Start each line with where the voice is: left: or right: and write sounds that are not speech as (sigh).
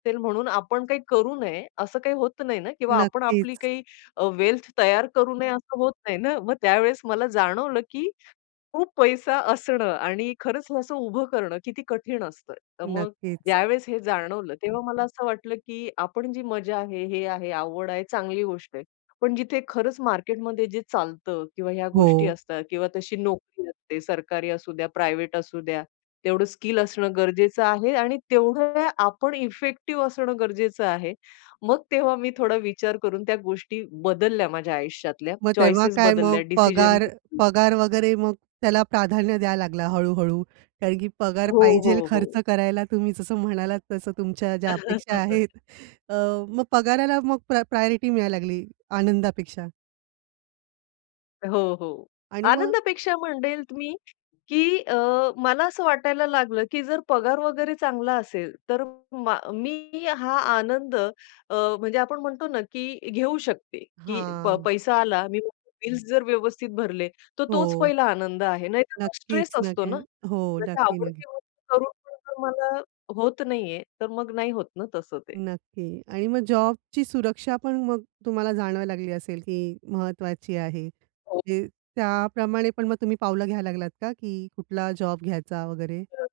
left: ते म्हणून आपण काही करू नये, असं काही होत नाही ना किंवा आपण आपली
right: नक्कीच.
left: काही अ, वेल्थ तयार करू नये असं होत नाही ना. मग त्यावेळेस मला जाणवलं की खूप पैसा असणं आणि खरंच हे असं उभं करणं, किती कठीण असतं. तर मग
right: नक्कीच.
left: ज्यावेळेस हे जाणवलं, तेव्हा मला असं वाटलं की आपण जी मजा आहे, हे आहे, आवड आहे, चांगली गोष्ट आहे. पण जिथे खरंच मार्केटमध्ये जे चालतं किंवा ह्या गोष्टी
right: हो.
left: असतात किंवा तशी नोकरी असते, सरकारी असुद्या प्रायव्हेट असू द्या. तेवढं स्किल असणं गरजेचं आहे आणि तेवढं आपण इफेक्टिव्ह असणं गरजेचं आहे. मग तेव्हा मी थोडा विचार करून त्या गोष्टी बदलल्या माझ्या आयुष्यातल्या,
right: मग तेव्हा
left: चॉईसेस
right: काय
left: बदलल्या
right: मग
left: डिसिजन
right: पगार पगार वगैरे मग त्याला प्राधान्य द्यायला लागला हळू-हळू कारण की पगार
left: हो,
right: पाहिजेल
left: हो,
right: खर्च
left: हो.
right: करायला तुम्ही जसं म्हणालात तसं तुमच्या ज्या अपेक्षा आहेत.
left: (chuckles)
right: अ, मग पगाराला मग प्रा प्रायोरिटी मिळायला लागली आनंदापेक्षा.
left: हो, हो.
right: आणि मग
left: आनंदापेक्षा म्हणेल मी की अ, मला असं वाटायला लागलं की जर पगार वगैरे चांगला असेल, तर मा मी हा आनंद अ, म्हणजे आपण म्हणतो ना की घेऊ शकते की प
right: हां.
left: पैसा आला. मी बिल्स जर व्यवस्थित भरले, तर
right: हो.
left: तोच पहिला आनंद आहे. नाहीतर तो स्ट्रेस
right: नक्कीच,
left: असतो
right: नक्की.
left: ना.
right: हो
left: म्हणजे
right: नक्की, नक्की.
left: आवडती गोष्ट करून पण तुम्हाला होत नाहीये, तर मग नाही होत ना तसं ते.
right: नक्की. आणि मग जॉबची सुरक्षा पण मग तुम्हाला जाणवायला लागली असेल की महत्वाची आहे.
left: हो.
right: ते त्याप्रमाणे पण मग तुम्ही पावलं घ्यायला लागलात का की कुठला जॉब घ्यायचा वगैरे?
left: तर.